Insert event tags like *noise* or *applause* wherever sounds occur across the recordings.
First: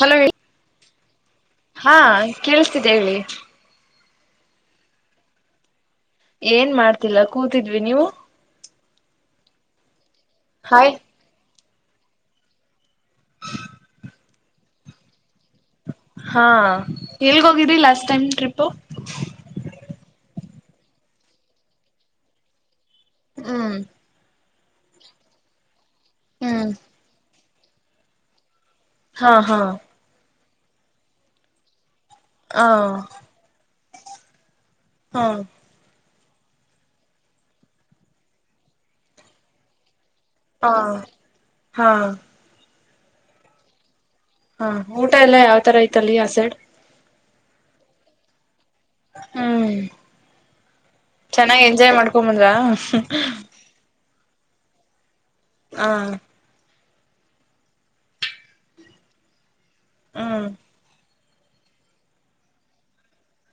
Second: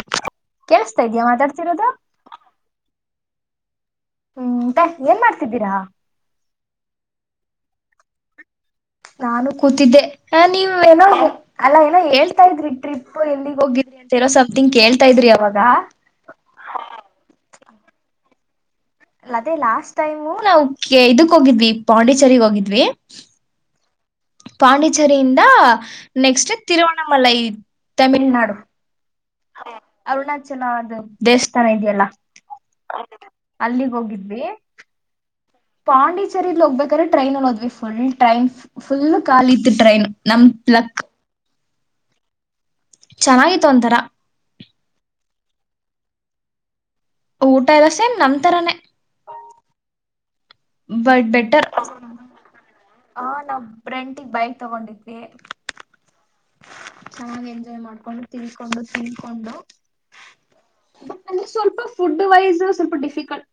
Hello ಹೇಳಿ ಕೇಳಿಸ್ತಾ ಇದ್ಯಾ ಮಾತಾಡ್ತಿರೋದು ಹಾ ಕೇೇಳಸ್ತಿದೆ ಹೇಳಿ ಹ್ಮ್ಂತ ಏನ್ ಮಾಡ್ತಿದ್ದೀರಾ ಏನ್ ಮಾಡ್ತಿಲ್ಲ ಕೂತಿದ್ವಿ ನೀವು ನಾನು ಕೂತಿದ್ದೆ ಹ ಹಾಯ್ ನೀವನ ಅಲ್ಲ ಏನೋ ಹೇಳ್ತಾ ಇದ್ರಿ ಟ್ರಿಪ್ ಎಲ್ಲಿಗೆ ಹೋಗಿದ್ರಿ ಅಂತ ನೋ ಸಮಥಿಂಗ್ ಕೇಳ್ತಾ ಇದ್ರಿ ಅವಾಗ ಹಾ ಎಲ್ಗೋಗಿದ್ರಿ ಲಾಸ್ಟ್ ಟೈಮ್ ಟ್ರಿಪ್ು ಲ್ಲದೇ ಲಾಸ್ಟ್ ಟೈಮ್ ನಾವು ಇದಕ್ ಹೋಗಿದ್ವಿ ಪಾಂಡಿಚೆರಿ ಹೋಗಿದ್ವಿ ಹ್ಮ್ ಪಾಂಡಿಚೆರಿಯಿಂದ ನೆಕ್ಸ್ಟ್ ಹ್ಮ್ ತಿರುವಣಮಲ ತಮಿಳ್ನಾಡು ಹಾ ಹಾ ಚಣಾಚಲ ಅದು ದೇವಸ್ಥಾನ ಇದೆಯಲ್ಲಾ ಹ ಅಲ್ಲಿಗೆ ಹೋಗಿದ್ವಿ ಹಾ ಪಾಂಡಿಚೇರಿಲ್ಲಿ ಹೋಗ್ಬೇಕಾದ್ರೆ ಟ್ರೈನ್ಲ್ ಹೋದ್ವಿ ಫುಲ್ ಟ್ರನ್ ಫುಲ್ ಕಖಾಲಿತ್ತು ಟ್ರನ್ ನಮ್ ಹ ಪ್ಲಕ್ ಹಾ ಚೆನ್ನಾಗಿತ್ತು ಒಂತರ ಹಾ ಊಟ ಎಲ್ಲಾ ಯಾವ್ ತರ ಐತಲ್ಲಿ ಆಸೆಡ್ ಊಟ ಎಲ್ಲ ಸೇಮ್ ನಮ್ತರಾನನೆ ಹ್ಮ್ ಬಟ್ ಚೆನ್ನಾಗಿ ಬೆಟರ್. ಎಂಜಾಯ್ ಮಾಡ್ಕೊಬಂದ್ರ ಹ ನಾವ್ ರೆಂಟಿಗ್ ಬೈಕ್ ತಗೊಂಡಿದ್ವಿ ಹಾ ಚೆನ್ನಾಗಿ ಎಂಜಾಯ್ ಮಾಡ್ಕೊಂಡು ತಿಳ್ಕೊಂಡು ತಿಳ್ಕೊಂಡು ಹ್ಮ್ ಸ್ವಲ್ಪ ಫುಡ್ ವೈಸ್ ಸ್ವಲ್ಪ ಡಿಫಿಕಲ್ಟ್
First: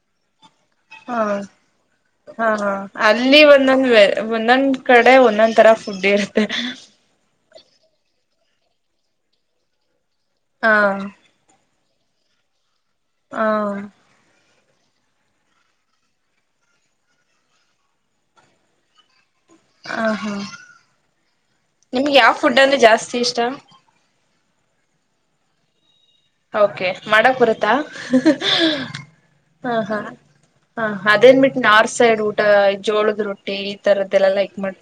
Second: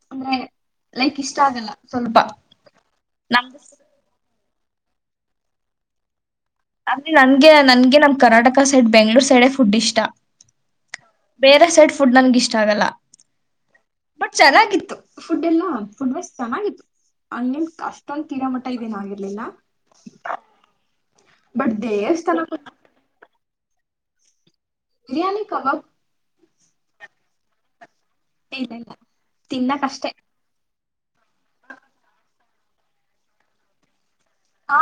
ಲೈಕ್ ಹಾ ಇಷ್ಟ ಆಗಲ್ಲ ಸ್ವಲ್ಪ ಹಾ ಹ ಅಲ್ಲಿ ನಮ್ದು ಒಂದೊಂದ ಬೇರೆ ಒಂದೊಂದ್ ಕಡೆ ಒಂದೊಂದ್ ತರ ಫುಡ್ ಇರುತ್ತೆ ಅೆ ನನ್ಗೆ ನನ್ಗೆ ನಮ್ Karnataka side Bengaluru side food ಇಷ್ಟ ಹಾ ಬೇರೆ ಸೈಡ್ ಫುಡ್ ನನಗೆ ಇಷ್ಟ ಆಗಲ್ಲ ಹ ಇತ್ತು ಫುಡ್ ಎಲ್ಲಾ ಫುಡ್ ವಸ್ ಚೆನ್ನಾಗಿತ್ತು ಹಂಗೆನ್ ಅಷ್ಟೊಂದ ತೀರಾ ಮಟ್ಟ ಇದೇನ ಆಗಿರ್ಲಿಲ್ಲ ಹ ಹಾ ಬಟ್ ನಿಮ್ಗೆ ಯಾವ ದೇವಸ್ಥಾನಕ್ ಫುಡ್ ಅಂದ್ರೆ ಜಾಸ್ತಿ ಇಷ್ಟ ಬಿರಿಯಾನಿ ಕಬಾಬ್ ಓಕೆ ಮಾಡ ಹೊರುತಾ ಇಲ್ಲ ಇಲ್ಲ ಹಾ ಹಾ ತಿನ್ನಕಷ್ಟೆ ಹ ಅದೇನ್ ಬಿಟ್ಟು ನಾರ್ತ್ ಸೈಡ್ ಊಟ ಜೋಳದ ರೊಟ್ಟಿ ಈ ತರದ್ ಹಾ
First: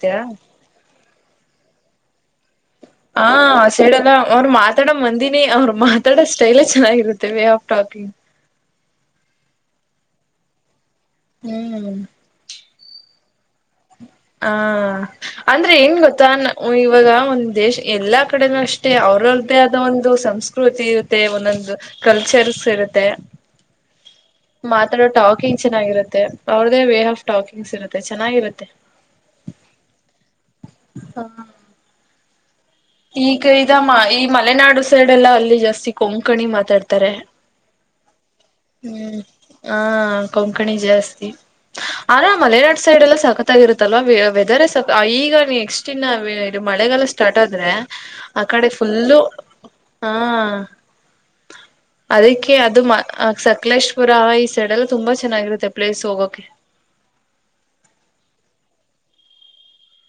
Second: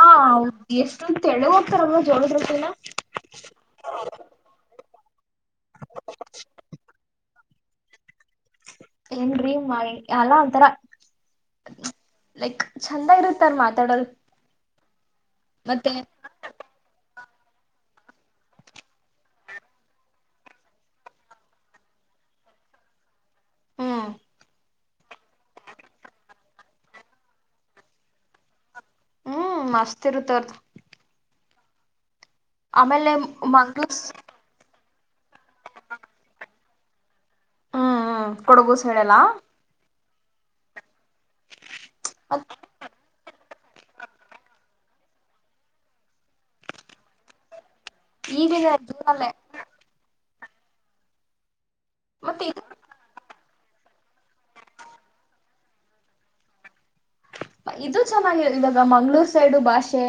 ಎಷ್ಟಳಗ *unintelligible* ಹೋಗ್ತಾರಲ್ಲ ಜೋಳದ ರೊಟ್ಟಿನ ಹ ಸೆಡಲ್ಲ ಅವ್ರ ಮಾತಾಡ ಮಂದಿನಿ ಅವ್ರ ಮಾತಾಡ ಸ್ಟಲ ಚೆನ್ನಾಗಿರುತ್ತೇವ ಾತಿ ಏನ್ ಮಾಡಿ ಅಲ್ಲ ಒಥರ ಹ್ಮ್ ಚಂದ ಇರುತ್ತಾರ್ ಮಾತಾಡಲ್ ಹ ಅಂದ್ರೆ ಏನ್ ಗೊತ್ತಾ ಇವಾಗ ಒಂದು ದೇಶ ಎಲ್ಲಾ ಕಡೆಗೂ ಅಷ್ಟೇ ಅವ್ರವ್ರ್ದೇ ಆದ ಒಂದು ಸಂಸ್ಕತಿ ಇರುತ್ತೆ ಒಂದೊಂದು ಕಲ್ಚರ್ ಇರುತ್ತೆ ಹ್ಮ್ ಮಾತಾಡೋ ಟಾಕಿಂಗ್ ಚೆನ್ನಾಗಿರುತ್ತೆ ಅವ್ರದೇ ವೇ ಆಫ್ ಟಾಕಿಂಗ್ಸ್ ಇರುತ್ತೆ ಚೆನ್ನಾಗಿರುತ್ತೆ ಹ್ಮ್ ಮಸ್ತ್ ಇರುತ್ ಅವರದು ಹ್ಮ *unintelligible* ಆಮೇಲೆ ಈಗ ಈ ಮಂಗ್ಳೂಸ್ *unintelligible* ಮಲೆನಾಡು ಸೈಡ್ ಎಲ್ಲ ಅಲ್ಲಿ ಜಾಸ್ತಿ ಕೊಂಕಣಿ ಮಾತಾಡ್ತಾರೆ ಹ್ಮ್ ಹ್ಮ್ ಕೊಡಗು ಸೈಡ್ ಹ್ಮ್ ಎಲ್ಲಾ ಹಾ ಕೊಂಕಣಿ ಜಾಸ್ತಿ ಆದ್ರೆ ಮತ್ ಮಲೆನಾಡು ಸೈಡ್ ಎಲ್ಲ ಸಾಕತ್ ಸತ್ತಾಗಿರುತ್ತಲ್ವಾ ವೆದರ ಈಗ ನೆಕ್ಸ್ಟ್ ಇನ್ನ ಇದು ಮಳೆಗಾಲ ಸ್ಟಾರ್ಟ್ ಆದ್ರೆ ಆ ಕಡೆ ಈಗಿನ ಫುಲ್ಲು ಜೂನಲ್ಲೇ ಹಾ ಮತ್ತೆ ಅದಕ್ಕೆ ಇದು ಅದು *unintelligible* ಆಸ ಶಾಕ್ಲೇಶ್ಪುರ ಈ ಸೈಡ್ ಎಲ್ಲ ತುಂಬಾ ಚೆನ್ನಾಗಿರುತ್ತೆ ಪ್ಲೇಸ್ ಹೋಗಕೆ ಇದು ಚೆನ್ನಾಗಿ ಇವಾಗ ಮಂಗಳೂರು ಸೈಡು ಭಾಷೆ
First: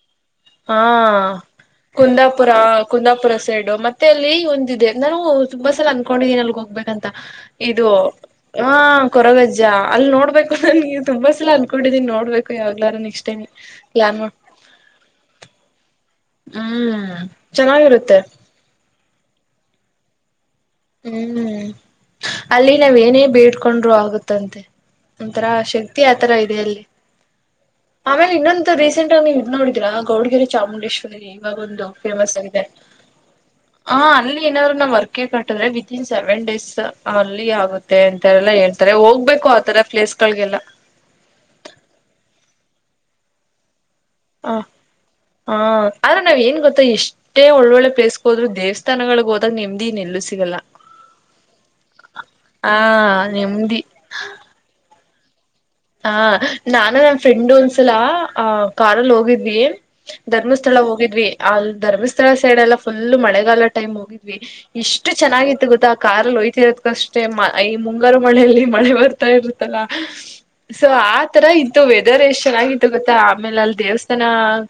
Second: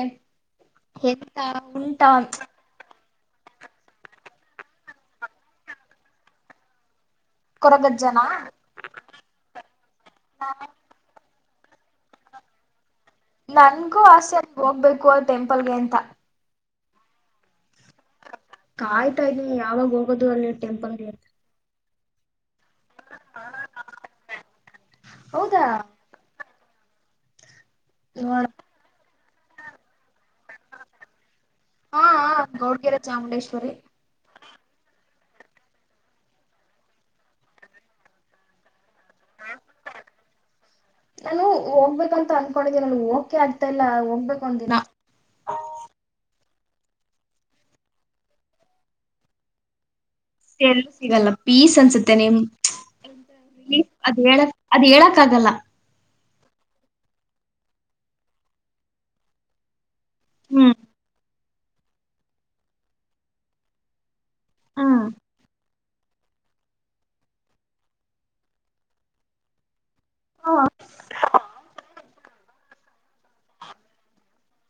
ಹಾ ಎಂತ ಉಂಟ ಕುಂದಾಪುರ ಕುಂದಾಪು *unintelligible* ಪುರ ಸೈಡ್ ಮತ್ತೆ ಅಲ್ಲಿ ಒಂದ ಇದೆ ನಾನು ತುಂಬಾ ಸಲ ಅಂಕೊಂಡಿದ್ದೀನಿ ಅಲ್ಲಿ ಹೋಗ್ಬೇಕಂತ್ತ ಇದು ಕೊರಗಜ್ಜನ ಹ ಕೊರಗಜ್ಜ ಅಲ್ಲಿ ನೋಡ್ಬೇಕು *unintelligible* ನಾನು ತುಂಬಾ ಸಲ *unintelligible* *unintelligible* ಕುಡಿದಿನಿ ನೋಡ್ಬೇಕು ಯಾವ್ಲಾರ ನೀ ನನ್ಗೂ ಆಸೆ ಹೋಗ್ಬೇಕು ಆ ಟೆಂಪಲ್ಗೆ ಅಂತ ಹ್ಮ್ ಚೆನ್ನಾಗಿರುತ್ತೆ ಕಾಯ್ತಾ ಇದ್ದೀನಿ ಯಾವಾಗ ಹೋಗೋದು ಅಲ್ಲಿ ಟೆಂಪಲ್ಗೆ ಹ್ಮ್ ಅಲ್ಲಿ ನಾವ ಏನೇ ಬೇಡ್ಕೊಂಡ್ರು ಆಗುತ್ತಂತೆ ಒಂಥರಾ ಹೌದಾ ಶಕ್ತಿ ಆತರ ಇದೆ ಅಲ್ಲಿ ಆಮೇಲೆ ನೋಡ ಇನ್ನೊಂದು ರೀಸೆಂಟ್ ಆಗಿ ನೀವು ಇದ್ ನೋಡಿದೀರಾ ಗೌಡಗೆರೆ ಚಾಮುಂಡೇಶ್ವರಿ ಇವಾಗ ಒಂದು ಹಾ ಫೇಮಸ್ ಆಗಿದೆ ಗೌಡ್ಗೆರೆ ಚಾಮುಂಡೇಶ್ವರಿ ಹ ಅಲ್ಲಿ ಏನಾದ್ರು ನ ಅರಕೆ ಕಟ್ಟಿದ್ರೆ ವಿತ್ನ್ ಸೆವೆನ್ ಡೇಸ್ ಅಲ್ಲಿ ಆಗುತ್ತೆ ಅಂತಲ್ಲ ಹ *unintelligible* *inaudible* ಹೋಗ್ಬೇಕು ಆತರ ಪ್ಲೇಸ್ಗಳಗೆಲ್ಲ *unintelligible* ಓಕೆ ಆಗ್ತಾ ಇಲ್ಲ *unintelligible* ಹೋಗ್ಬೇಕು ಹ ಒಂದಿನ ಹಾ ಆದ್ರೆ ನಾವ ಏನ್ ಗೊತ್ತ *unintelligible* *unintelligible* ಎಷ್ಟೇ ಒಳ್ಳೊಳ್ಳೆ ಪ್ಲೇಸ್ ಹೋದರು ದೇವಸ್ಥಾನಗಳಿಗೆ ಹೊದಾಗ ನಿಮ್ದಿ ಇನೆಲ್ಲು *unintelligible* ಸಲ್ *unintelligible* ಸಿಗಲ್ಲ ಪೀಸ್ ಅನ್ಸುತ್ತೆ ನಿಮ ಆ ನೆಮ್ಮದಿ *unintelligible* ಅದ ಹೇಳಕ್ ಅದ ಹೇಳಕ್ ಹೇಳಕ್ಕಾಗಲ್ಲ ಆ ನಾನು ನನ್ ಫ್ರೆಂಡ್ ಒಂದ್ಸಲ ಹ ಕಾರಲ್ಲಿ ಹೋಗಿದ್ವಿ ಹ್ಮ್ ಧರ್ಮಸ್ಥಳ ಹೋಗಿದ್ವಿ ಅಲ್ಲಿ ಧರ್ಮಸ್ಥಳ ಸೈಡ್ ಎಲ್ಲಾ ಫುಲ್ ಮಳೆಗಾಲ ಟೈಮ್ ಹೋಗಿದ್ವಿ ಇಷ್ಟು ಚೆನ್ನಾಗಿತ್ತು ಗೊತ್ತಾ ಆ ಕಾರಲ್ಲಿ *unintelligible* ಹೋಗ್ತಿರೋ *unintelligible* ಅಷ್ಟೇ ಈ ಮುಂಗಾರ ಮಳೆಯಲ್ಲಿ ಮಳೆ ಬರ್ತಾ ಇರುತ್ತಲ್ಲ ಹ ಸೊ ಆತರ ಇತ್ತು ವೆದರ್ ಎಷ್ಟ್ ಚೆನ್ನಾಗಿತ್ತು ಗೊತ್ತಾ ಆಮೇಲೆ ಅಲ್ಲಿ ದೇವಸ್ಥಾನ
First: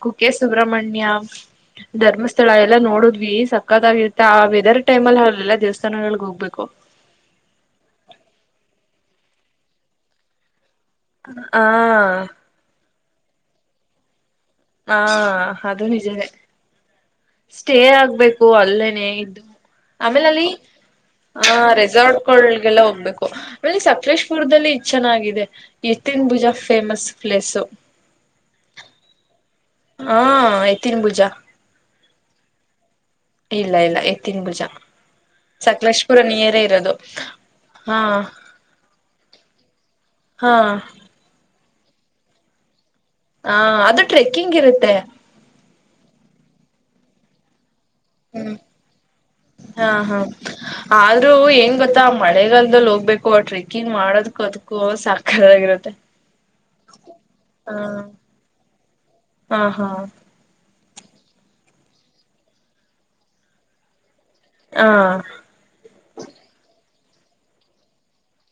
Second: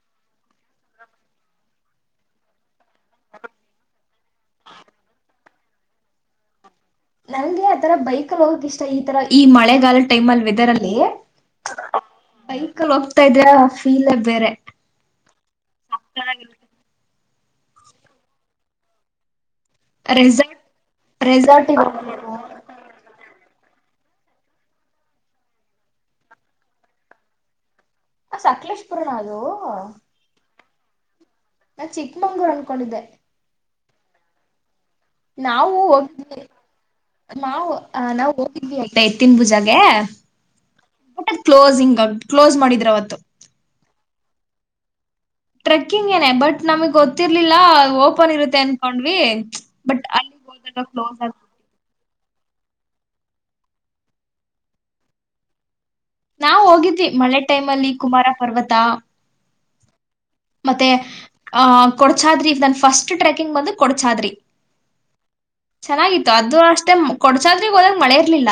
ಕುಕ್ಕೆ ಸುಬ್ರಹ್ಮಣ್ಯ ಸುಬ್ರಮಣ್ಯ *unintelligible* ಧರ್ಮಸ್ಥಳ ಎಲ್ಲಾ ನೋಡಿದ್ವಿ ಸಕ್ಕತಾಗಿತ್ತಾ ಆ ವೆದರ್ ಟೈಮ್ ಅಲ್ಲಿ ಅಲ್ಲೆಲ್ಲಾ ದೇವಸ್ಥಾನಗಳಿಗೆ ಹೋಗ್ಬೇಕು ನಂಗೆ ಆತರ ಬೈಕಲ್ಲಿ ಹೋಗಕ್ ಇಷ್ಟ ಈ ತರ ಈ ಮಳೆಗಾಲದ ಟೈಮ್ ಅಲ್ಲಿ ವೆದರ್ ಅಲ್ಲಿ ಹ *unintelligible* ಬೈಕ್ ಅಲ್ಲಿ ಹೋಗ್ತಾ ಇದ್ರೆ ಅ ಫೀಲ್ ಬೇರೆ ಹಾ ಅದು ನಿಜಾನೆ ಸ್ಟೇ ಆಗ್ಬೇಕು ಅಲ್ಲೇನೆ ಇದ್ದು ಆಮೇಲ ಅಲ್ಲಿ ರೆಸಾರ್ಟ್ ಆ ರೆಸಾರ್ಟ್ ಇದೆ ರೆಸಾರ್ಟಗಳಗೆಲ್ಲ ಹೋಗ್ಬೇಕು ಅಲ್ಲಿ ಸಕಲೇಶಪುರ ದಲ್ಲಿ ಇದು ಚೆನ್ನಾಗಿದೆ ಎತ್ತನ್ ಭುಜಾ ಫೇಮಸ್ ಪ್ಲೇಸು ಸಕಲೇಶಪುರನಾ ಅದು ಹಾ ಎತ್ತಿನಬುಜ ನಾ ಚಿಕ್ಕಮಂಗ್ಳೂರು ಅನ್ಕೊಂಡಿದ್ದೆ ಇಲ್ಲ ಇಲ್ಲ ಎತ್ತಿನ ಭುಜ ನಾವು ಸಕಲೇಶ್ ಪುರ ಹೋಗಿದ್ವಿ ನಿಯರ್ ಏ ಇರೋದು ನಾವು ಹಾ ನಾವು ಹೋಗಿದ್ವಿ ಆಯ್ತ ಎತ್ತಿನ ಭುಜಾ ಗೆ ಹಾ ಊಟ ಕ್ಲೋಸ್ ಹಂಗ *unintelligible* ಕ್ಲೋಸ್ ಮಾಡಿದ್ರು ಅವತ್ತು ಹಾ ಅದು ಟ್ರೆಕ್ಕಿಂಗ್ ಇರುತ್ತೆ ಟ್ರೆಕ್ಕಿಂಗ್ ಏನೆ ಬಟ್ ನಮಗ್ ಗೊತ್ತಿರ್ಲಿಲ್ಲ ಓಪನ್ ಹ್ಮ್ ಇರುತ್ತೆ ಅನ್ಕೊಂಡ್ವಿ ಹಾ ಬಟ್ ಅಲ್ಲಿ ಹೋದಾಗ ಕ್ಲೋಸ್ ಆಗ್ಬಿಟ್ಟಿತ್ತು ಮ ಮಳೆಗಾಲದದಲ್ಲಿ ಹೋಗ್ಬೇಕು ಟ್ರೆಕ್ಕಿಂಗ್ ಮಾಡೋದಕ್ಕು ಅದ್ಕ್ಕೂ ಸಕ್ಕತ್ ಆಗಿರುತ್ತೆ ನಾವು ಹೋಗಿದ್ವಿ ಮಳೆ ಟೈಮಲ್ಲಿ ಕುಮಾರ ಪರ್ವತ ಹಾ ಹಾ ಮತ್ತೆ ಅ್ ಕೊಡ್ಚಾದ್ರಿ ನನ್ ಫಸ್ಟ್ ಟ್ರೆಕಿಂಗ್ ಬಂದು ಕೊಡಚಾದ್ರಿ ಹ ಚೆನ್ನಾಗಿತ್ತು ಅದು ಅಷ್ಟೇ ಕೊಡ್ಚಾದ್ರಿ ಹೋದಾಗ ಮಳೆ ಇರ್ಲಿಲ್ಲ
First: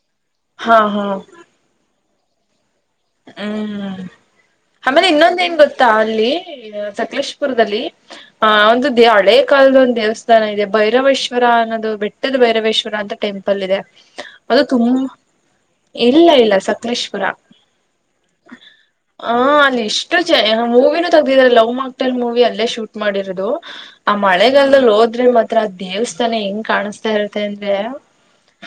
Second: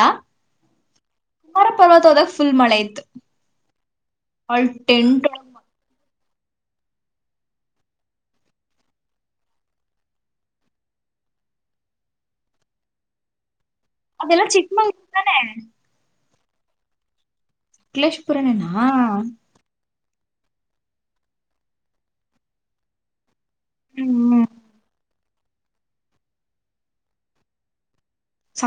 ಹಾ ಹಾ ಕುಮಾರ ಪರ್ವತ ಹೋದಾಗ ಫುಲ್ ಮಳೆ ಇತ್ತು ಹೂ ಅವಳ ಆಮೇಲೆ ಟೆಂಟ್ ಇನ್ನೊಂದ ನ್ ಗೊತ್ತಾ ಅಲ್ಲಿ ಸಕಲೇಶಪುರದಲ್ಲಿ ಆ ಒಂದು ದ ಹಳೆ ಕಾಲದ ಒಂದು ದೇವಸ್ಥಾನ ಇದೆ ಭೈರವೇಶ್ವರ ಅನ್ನೋದು ಬೆಟ್ಟದ ಬೈರವೇಶ್ವರ ಅಂತ ಟೆಂಪಲ್ ಇದೆ ಅದೆಲ್ಲ ಅದು ತುಂಬ ಚಿಕ್ಕಮಂಗ್ಳೂರ್ ತಾನೆ ಇಲ್ಲ ಇಲ್ಲ ಸಕಲೇಶಪುರ ಸಕಲೇಶಪುರನೆನಾ ಎಷ್ಟು ಚ ಮೂವಿನೂ ತೆಗ್ದಿದಾರೆ ಲವ್ ಮಕ್ಟೆಲ್ ಮೂವಿ ಅಲ್ಲೇ ಶೂಟ್ ಮಾಡಿರೋದು ಆ ಹ್ಮ್ ಮಳೆಗಾಲದಲ್ಲಿ ಹೋದ್ರೆ ಮಾತ್ರ ಆ ದೇವಸ್ಥಾನ ಹೆಂಗ್ ಕಾಣಸ್ತಾ ಇರತ್ತೆ ಅಂದ್ರೆ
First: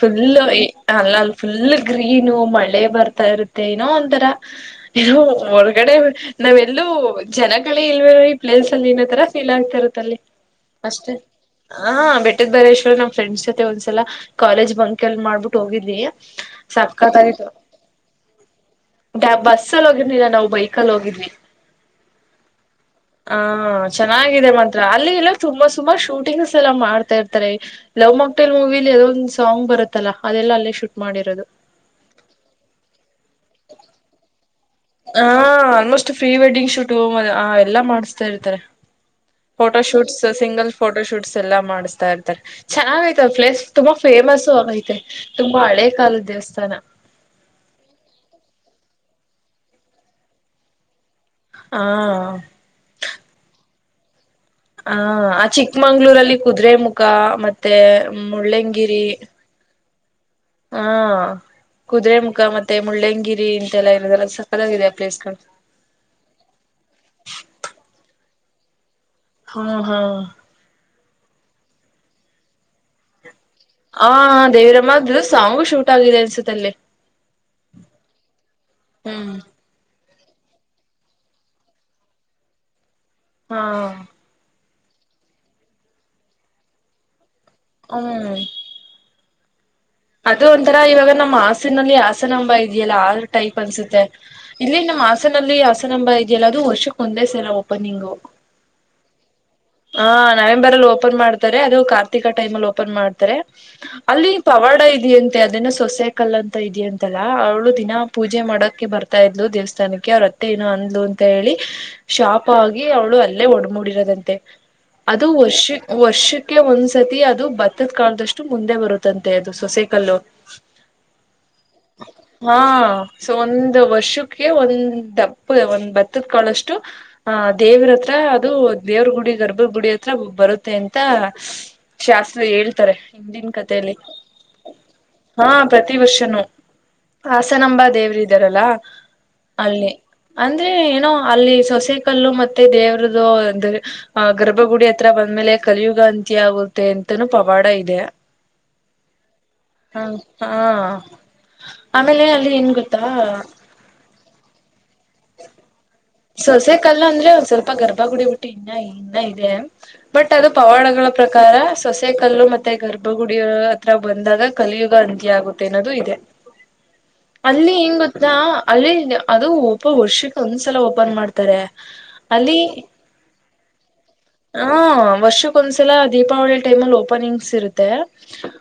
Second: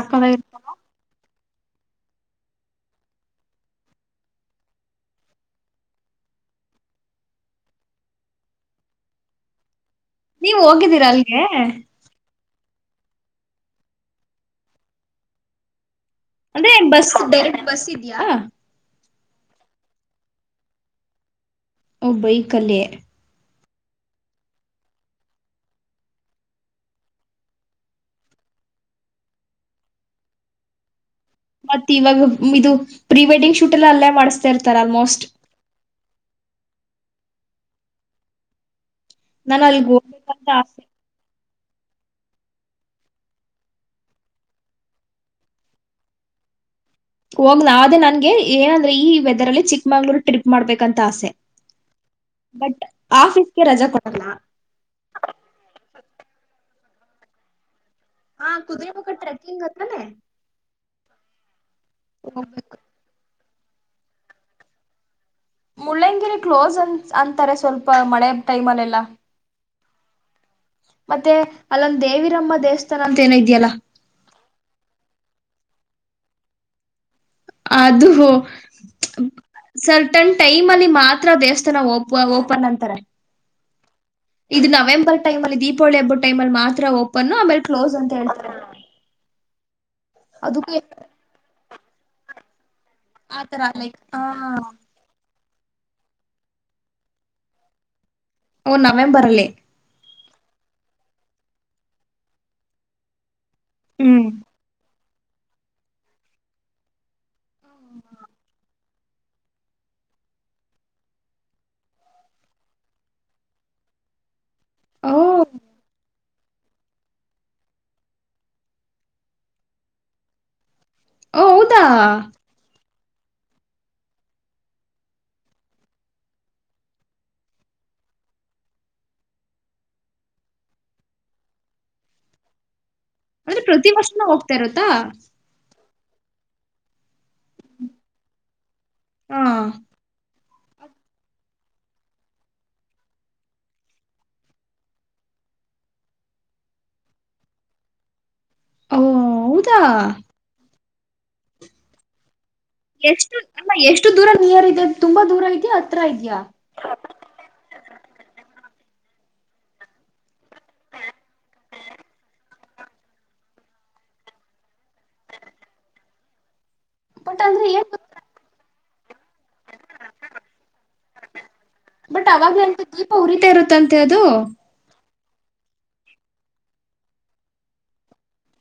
ಫುಲ್ ಅಲ್ಲ ಅಲ್ಲಿ ಫುಲ್ ಗ್ರೀನು ಮಳೆ ಬರ್ತಾ ಇರುತ್ತೆ ಏನೋ ಒಂತರಾ ಹೊರಗಡೆ ನಾವೆಲ್ಲೂ ಜನ ಗಳೇ ಇಲ್ವೇ ಈ ಪ್ಲೇಸ್ ಅಲ್ಲಿ ಏನತ್ತರ ಫೀಲ್ ಆಗ್ತ ಇರತ್ತಲ್ಲಿ ನೀವ್ ಹೋಗಿದ್ದೀರಾ ಅಷ್ಟೇ ಅಲ್ಗೆ ಹ ಬೆಟ್ಟ ಬೆಟ್ಟ ಭೈರವೇಶ್ವರ ನಮ್ಮ ಫ್ರೆಂಡ್ಸ್ ಜೊತೆ ಒಂದ್ಸಲ ಕಾಲೇಜ ಬಂಕ್ ಎಲ್ ಮಾಡ್ಬಿಟ್ಟು ಹೋಗಿದ್ವಿ ಅಂದ್ರೆ ಬಸ್ ಸಕ್ಕತ್ತಾಗಿತ್ತು ಡೈರೆಕ್ಟ್ ಬಸ್ ಇದಿಯಾ ಬಸ್ಸಲ್ಲಿ ಹೋಗಿದ್ನಿಲ್ಲ ನಾವು ಬೈಕಲ್ಲಿ ಹೋಗಿದ್ವಿ ಬೈ ಕಲ್ಲೇ ಹಾ ಚೆನ್ನಾಗಿದೆ ಮಂತ್ರ ಅಲ್ಲಿ ಎಲ್ಲ ತುಂಬಾ ಸುಮಾರ್ ಶೂಟಿಂಗ್ಸ್ ಎಲ್ಲ ಮಾಡ್ತಾ ಇರ್ತಾರೆ ಲವ್ ಮಾಕ್ಟೈಲ್ ಮೂವಿಲಿ ಅದೋ ಒಂದು ಸಾಂಗ್ ಬರುತ್ತಲ್ಲ ಅದೆಲ್ಲ ಅಲ್ಲೇ ಶೂಟ್ ಮಾಡಿರೋದು ಮತ್ತ ಇವಾಗ ಇದು ಪ್ರೀ ವೆಡ್ಡಿಂಗ್ ಶೂಟ್ ಎಲ್ಲ ಅಲ್ಲೇ ಮಾಡಿಸತಾ ಇರ್ತಾರ ಆಲ್ಮೋಸ್ಟ್ ಅಷ್ಟು ಪ್ರೀ ವೆಡ್ಡಿಂಗ್ ಶೂಟ್ ಎಲ್ಲ ಮಾಡ್ತಾ ಇರ್ತಾರೆ ನಾನ್ ಫೋಟೋ ಅಲ್ಗ್ ಶೂಟ್ಸ್ ಹೋಗ್ಬೇಕಂತ ಸಿಂಗಲ್ ಆಸೆ ಫೋಟೋ ಶೂಟ್ಸ್ ಎಲ್ಲಾ ಮಾಡಿಸ್ತಾ ಇರ್ತಾರೆ ಚೆನ್ನಾಗ ಐತೆ ಪ್ಲೇಸ್ ತುಂಬಾ ಫೇಮಸ್ು ಆಐತೆ ತುಂಬಾ ಹಳೆ ಕಾಲದ ದೇವಸ್ಥಾನ ಹೋಗ್ ನ ಅದೇ ನನ್ಗೆ ಏನಂದ್ರೆ ಈ ವೆದರ್ ಅಲ್ಲಿ ಚಿಕ್ಕಮಂಗ್ಳೂರು ಟ್ರಿಪ್ ಮಾಡ್ಬೇಕಂತ ಆಸೆ ಆ ಬಟ್ ಆಫೀಸ್ಗೆ ರಜಾ ಕೊಡಲ್ಲ ಹ ಆ ಚಿಕ್ಕಮಂಗ್ಳೂರಲ್ಲಿ ಕುದುರೆ ಮುಖ ಮತ್ತೆ ಹಾ ಮುಳ್ಳಂಗಿರಿ ಕುದುರೆಮುಖ ಟ್ರೆಕ್ಕಿಂಗ್ ಹತ್ರನೇ ಹಾ ಕುದುರೆಮುಖ ಹೋಗ್ಬೇಕು ಮತ್ತೆ ಮುಳ್ಳ್ಯಂಗಿರಿ ಲ್ಲ ಇರದ್ರಲ್ಲ ಸಕ್ಕತಾಗಿದೆ ಆ ಪ್ಲೇಸ್ ಗಳು ಮುಳ್ಳಂಗಿರಿ ಕ್ಲೋಸ್ ಅನ್ ಅಂತಾರೆ ಸ್ವಲ್ಪ ಮಳೆ ಟೈಮ್ ಅಲ್ಲ ಎಲ್ಲ ಹಾ ಹಾ ಮತ್ತೆ ಅಲ್ಲೊಂದಂದು ದೇವಿರಮ್ಮ ದೇವಸ್ಥಾನ ಅಂತ ಏನ ಹ ದೇವಿರಮ್ಮ ಸಾಂಗು ಶೂಟ್ ಆಗಿದೆ ಅನ್ಸುತ್ತ ಅಲ್ಲಿ ಅದು ಹ್ಮ್ ಸರ್ ನ್ ಟೈಮ್ ಅಲ್ಲಿ ಮಾತ್ರ ದೇವಸ್ಥಾನ ಓಪನ್ ಅಂತಾರೆ ಹಾ ಇದು ನವೆಂಬರ್ ಟೈಮ್ಲ್ಲಿ ದೀಪಾವಳಿ ಹಬ್ಬ ಟೈಮ ಅಲ್ಲಿ ಮಾತ್ರ ಓಪನ್ ಆಮೇಲೆ ಕ್ಲೋಸ್ ಅಂತ ಹ್ಮ್ ಹೇಳ್ತಾರೆ ಅದು ಒಂಥರ ಅದಕ್ಕೂ ಇವಾಗ ನಮ್ಮ್ ಹಸಿನಲ್ಲಿ ಆಸನಂಬ ಇ ಎಲ್ಲ ಆದ ಟೈಪ್ ಆತರ ಲೈಕ್ ಅನ್ಸುತ್ತೆ ಆ ಇಲ್ಲಿ ನಮ್ಮ್ ಹಸನಲ್ಲಿ ಹಸನಂಬ ಇದ ಎಲ್ಲದು ವರ್ಷಕ್ ಒಂದೇ ಸಲ ಓಪನಿಂಗು ಓ ನವೆಂಬರ್ ಅಲ್ಲಿ ಹ ನವೆಂಬರ್ ಅಲ್ಲಿ ಓಪನ್ ಮಾಡ್ತಾರೆ ಅದು ಕಾರ್ತಿಕ ಟೈಮ ಅಲ್ಲಿ ಓಪನ್ ಮಾಡ್ತಾರೆ ಹ್ಮ್ ಅಲ್ಲಿ ಪವಾಡ ಇದೆಯಂತೆ ಅದನ ಸೊಸೆಕಲ್ಲ ಅಂತ ಇದಯಂತಲ್ಲ ಅವ ದಿನಾ ಪೂಜೆ ಮಾಡಕ್ಕೆ ಬರ್ತಾರೆ ತಾ ಇದ್ಲು ದೇವಸ್ಥಾನಕ್ಕಅತ್ತೆ ಏನ ಅಂದ್ಲು ಅಂತ ಹೇಳಿ ಶಾಪ್ ಆಗಿ ಅವ್ಳು ಅಲ್ಲೇ ಒಡ್ಡಿರೋದ ಓ ಅದು ವರ್ಷ ವರ್ಷ ಕೆ ಒಂದ್ಸತಿ ಅದು ಬತ್ತದ ಕಾದಷ್ಟು ಮುಂದೆ ಬರುತ್ತಂತೆ ಅದು ಸೊಸೆ ಕಲ್ಲು ಓ ಹೌದಾ ಸೊ ಒಂದ್ ವರ್ಷಕ್ಕೆ ಒಂದ್ ಪ್ಪ ಒಂದ್ ಬತ್ತತ್ ಕಾಳಷ್ಟು ಆಹ ದೇವರ ಹತ್ರ ಅದು ದೇವ್ರ ಗುಡಿ ಗರ್ಭ ಗುಡಿ ಹತ್ರ ಬರುತ್ತೆ ಅಂತ ಶಾಸ್ತ್ ಹೇಳ್ತಾರೆ ತಿನ್ ದನ್ ಅಂದ್ರೆ ಪ್ರತಿ ಕತೆಯಲ್ಲಿ ವರ್ಷನೂ ಹೋಗ್ತಾ ಇರುತ್ತಾ ಹಾ ಪ್ರತಿ ವರ್ಷನುೂ ಹಾಸನಂಬ ದೇವ್ರ ಇದಾರಲ್ಲ ಹಾ ಅಲ್ಲಿ ಅಂದ್ರೆ ಏನೋ ಅಲ್ಲಿ ಸೊಸೆ ಕಲ್ಲು ಮತ್ತೆ ದೇವ್ರ್ದು ಅಂದ್ರ ಆ ಗರ್ಭಗುಡಿ ಹತ್ರ ಬಂದ್ಮೇಲೆ ಕಲಿಯುಗಾಂತಿ ಆಗುತ್ತೆ ಅಂತನೂ ಪವಾಡ ಇದೆ ಓ ಹೌದಾ ಹ ಹಾ ಆಮೇಲೆ ಅಲ್ಲಿ ಏನ್ ಗೊತ್ತಾ ಎಷ್ಟು ಅ ಎಷ್ಟು ದೂರ ನಿಯರ್ ಇದೆ ತುಂಬಾ ದೂರ ಐತೆ ಹತ್ರ ಇದ್ಯಾ ಸೊಸೆ ಕಲ್ಲು ಅಂದ್ರೆ ಒಂದ್ ಸ್ವಲ್ಪ ಗರ್ಮ ಹಬ್ಬ ಗುಡಿ ಬಿಟ್ಟ ಇನ್ನ ಇನ್ನ ಇದೆ ಬಟ್ ಅದು ಪವಾಡಗಳ ಪ್ರಕಾರ ಸೊಸೆ ಕಲ್ಲು ಮತ್ತೆ ಗರು ಹಬ್ಬ ಗುಡಿಯ ಹತ್ರ ಬಂದಾಗ ಕಲಿಯುಗ ಅಂತ್ಯ ಆಗುತ್ತೆ ಅನ್ನೋದು ಇದೆ ಬಟ್ ಅಂದ್ರೆ ಅಲ್ಲಿ ಏನ್ ಹೆಂಗ ಗೊತ್ತಾ ಅಲ್ಲಿ ಅದು ಒಬ್ಬ ವರ್ಷಕ್ಕೆ ಒಂದ್ಸಲ ಮಾಡ ಬಟ್ ಅವಾಗ್ಲೇ ಅಂತ ದೀಪ ಉರಿತಾ ಇರುತ್ತಂತೆ ಅದು ಅ ವರ್ಷಕ್ಕ ಒಂದ್ಸಲ ದೀಪಾವಳಿ ಟೈಮ್ಲ್ಓಪನಿಂಗ್ಸ್ ಇರುತ್ತೆ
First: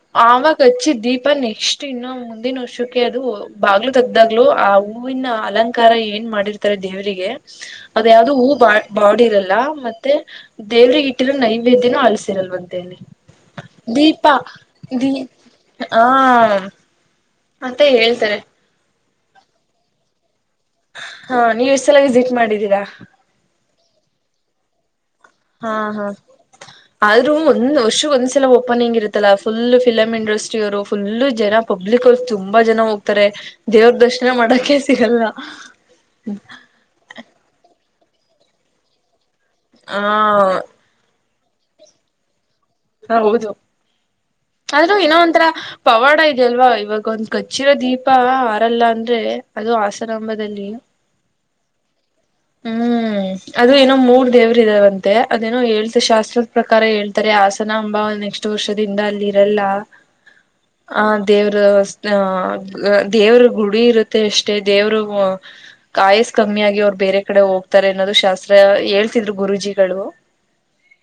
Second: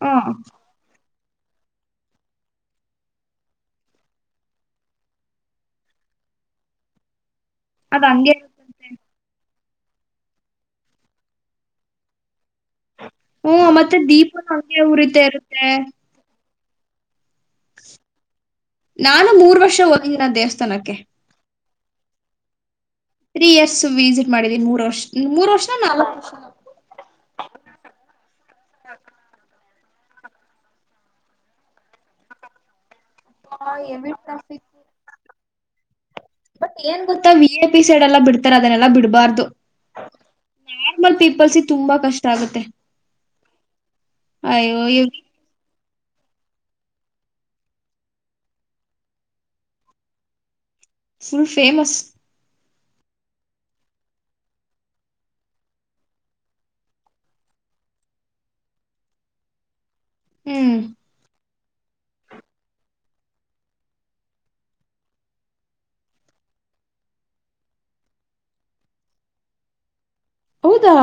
ಹ ಆವಾಗ ಹಚ್ಚಿ ದೀಪ ನೆಕ್ಸ್ಟ್ ಇನ್ನು ಮುಂದಿನ ವರ್ಷಕ್ಕೆ ಅದು ಬಾಗ್ಲು ತಗ್ದಾಗ್ಲು ಆ ಹೂವಿನ ಅಲಂಕಾರ ಏನು ಏನ್ ಮಾಡಿರ್ತಾರೆ ದೇವ್ರರಿಗೆ ಅದ ಅದ್ ಯಾವ್ದು ಹಂಗೆ ಹೂ ಬ ಇರುತ್ತಂತೆ ಬಾಡಿ ಇರಲ್ಲ ಮತ್ತೆ ದೇವ್ರಿಗೆ ಇಟ್ಟಿರೋ ನೈವೇದ್ಯನೂ ಆಳ್ಸಿರಲ್ವಂತ ಹ್ಮ ಮತ್ತೆ ದೀಪ ದೀಪನು ಹಂಗೆ ದ ಉರಿತಾ ಇರುತ್ತೆ ಹ ಮತ್ತೆ ಹೇಳ್ತಾರೆ ನಾನು ಮೂರ್ ವರ್ಷ ಹೋಗಿನ ದೇವಸ್ಥ ಹಾ ನೀವು ಇಷ್ಟಸಲ ವಿಸಿಟ್ ಮಾಡಿದ್ದೀರಾ ತ್ರೀ ಇಯರ್ಸ್ ವಿಸಿಟ್ ಮಾಡಿದೀ ಮೂರ್ ವರ್ಷ ಮೂರ್ ವರ್ಷ ಹಾ ಹಾ ನಾಲ್ಕು ವರ್ಷ ಆದ್ರೂ ಒಂದ್ ವರ್ಷ ಒಂದ್ಸಲ ಓಪನಿಂಗ್ ಇರುತ್ತಲ್ಲ ಫುಲ್ ಫಿಲಮ್ ಇಂಡಸ್ಟ್ರಿ ಅವರು ಫುಲ್ ಜನ ಪಬ್ಲಿಕ್ ಅವ್ರು ತುಂಬ ಜನ ಹೋ ತಾರೆ ದೇವ್ರ ಹೆವಿ ದರ್ಶನ ಟ್ರಾಫಿಕ್ ಮಾಡಕೆ ಸಿಗಲ್ಲ ಬಟ್ ಏನ್ ಗೊತ್ತಾ ವಿ ಎ ಪಿ ಸೈಡ್ ಎಲ್ಲಾ ಬಿಡ್ತಾರ ಅದನ್ನೆಲ್ಲಾ ಬಿಡ್ಬಾರ್ದು ಹಾ ಕಲ್ಸಿ ತುಂಬಾ ಕಷ್ಟ ಆಗುತ್ತೆ ಹೌದು ಅಯ್ಯೋ ಆದ್ರೂ ಇವ್ರು ಇನೋ ಒಂಥರ ಪವಾಡ ಇ ಅಲ್ವಾ ಇವಾಗ ಒಂದ್ ಕಚ್ಚಿರ ದೀಪ ಹಾರಲ್ಲ ಅಂದ್ರೆ ಅದು ಆಸರಾಮದಲ್ಲಿ ಫುಲ್ ಫೇಮಸ್ ಹ್ಮ್ ಅದು ಏನೋ ಮೂರ್ ದೇವರು ಇದಾವಂತೆ ಅದೇನೋ ಹೇಳ್ತ ಶಾಸ್ತ್ರದ ಪ್ರಕಾರ ಹೇಳ್ತಾರೆ ಆ ಪನಂಬ ನೆಕ್ಸ್ಟ್ ವರ್ಷದಿಂದ ಅಲ್ಲಿ ಇರಲ್ಲ ಹ್ಮ್ ಆ ದೇವ್ರ ದೇವ್ರ ಗುಡಿ ಇರುತ್ತೆ ಅಷ್ಟೇ ದೇವರು ಕಾಯಿಸ್ಕೋ ಕಮ್ಮಿಯಾಗಿ ಅವ್ರು ಬೇರೆ ಕಡೆ ಹೋಗ್ತಾರೆ ಅನ್ನೋದು ಶಾಸ್ತ್ರ ಹೇಳ್ತಿದ್ರು ಗುರುಜಿಗಳು ಹೌದಾ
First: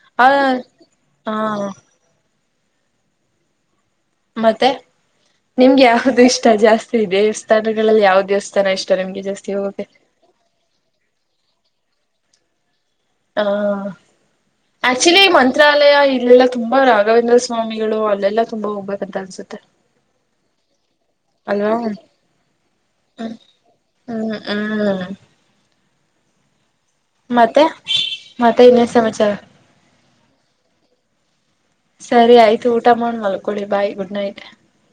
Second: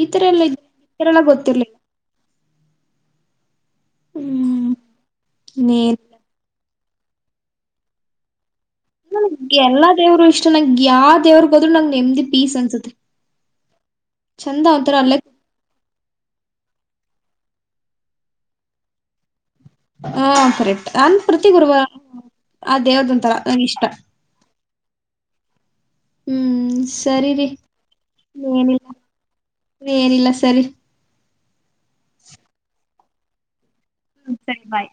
ಈ ತರ ಆ ಎಲ್ಲ ಇದ ಈತರೆ ಎಲ್ಲ ಹಾ ಗೊತ್ತಿರ್ಲಿಲ್ಲ ಮತ್ತೆ ಹ್ಮ್ ನಿಮ್ಗೆ ಇನ್ನೇನ್ ಯಾವ್ದು ಇಷ್ಟ ಜಾಸ್ತಿ ದೇವಸ್ಥಾನಗಳಲ್ಲಿ ಯಾವ್ದೇ ದೇವಸ್ ನನಗೆ ಎಲ್ಲಾ ದೇವ್ರು ಇಷ್ಟ ನಂ ಯಾವ ದೇವ್ರಗ್ ಹೋದ್ರು ನಂನೆಮ್ದಿ ಪೀಸ್ ಅನ್ಸುತ್ತೆ ಹ ಚಂದ ಒಂತರ ಅಲ್ಲೇ ಆಕ್ಚುಲಿ ಮಂತ್ರಾಲಯ ಇಲ್ಲ ತುಂಬಾ ರಾಘವೇಂದ್ರ ಸ್ವಾಮಿಗಳು ಅಲ್ಲೆಲ್ಲ ತುಂಬಾ ಹೋಗ್ಬಬೇಕು ಅಂತ ಅನ್ಸುತ್ತೆ ಹ್ಮ ಸರಿ ನನ್ ಪ್ರತಿ ಗುರುವ ಹ್ಮ್ ಆ ದೇವ್ರದಂತರ ಹ್ಮ್ ನನ್ ಇಷ್ಟ ಹ್ಮ್ ಹ್ಮ್ ಹ್ಮ್ ಸರಿ ರೀ ಮತ್ತೆ ಮತ್ತೆ ನೀನಿಲ್ಲ ಇನ್ನೇನ್ ಸಮಾಚಾರ ಏನಿಲ್ಲ ಸರಿ ಸರಿ ಆಯ್ತು ಊಟ ಮಾಡ್ ಮಲ್ಕೊಳ್ಳಿ ಬಾಯ್ು ಹ ಸರಿ ಬಾಯ್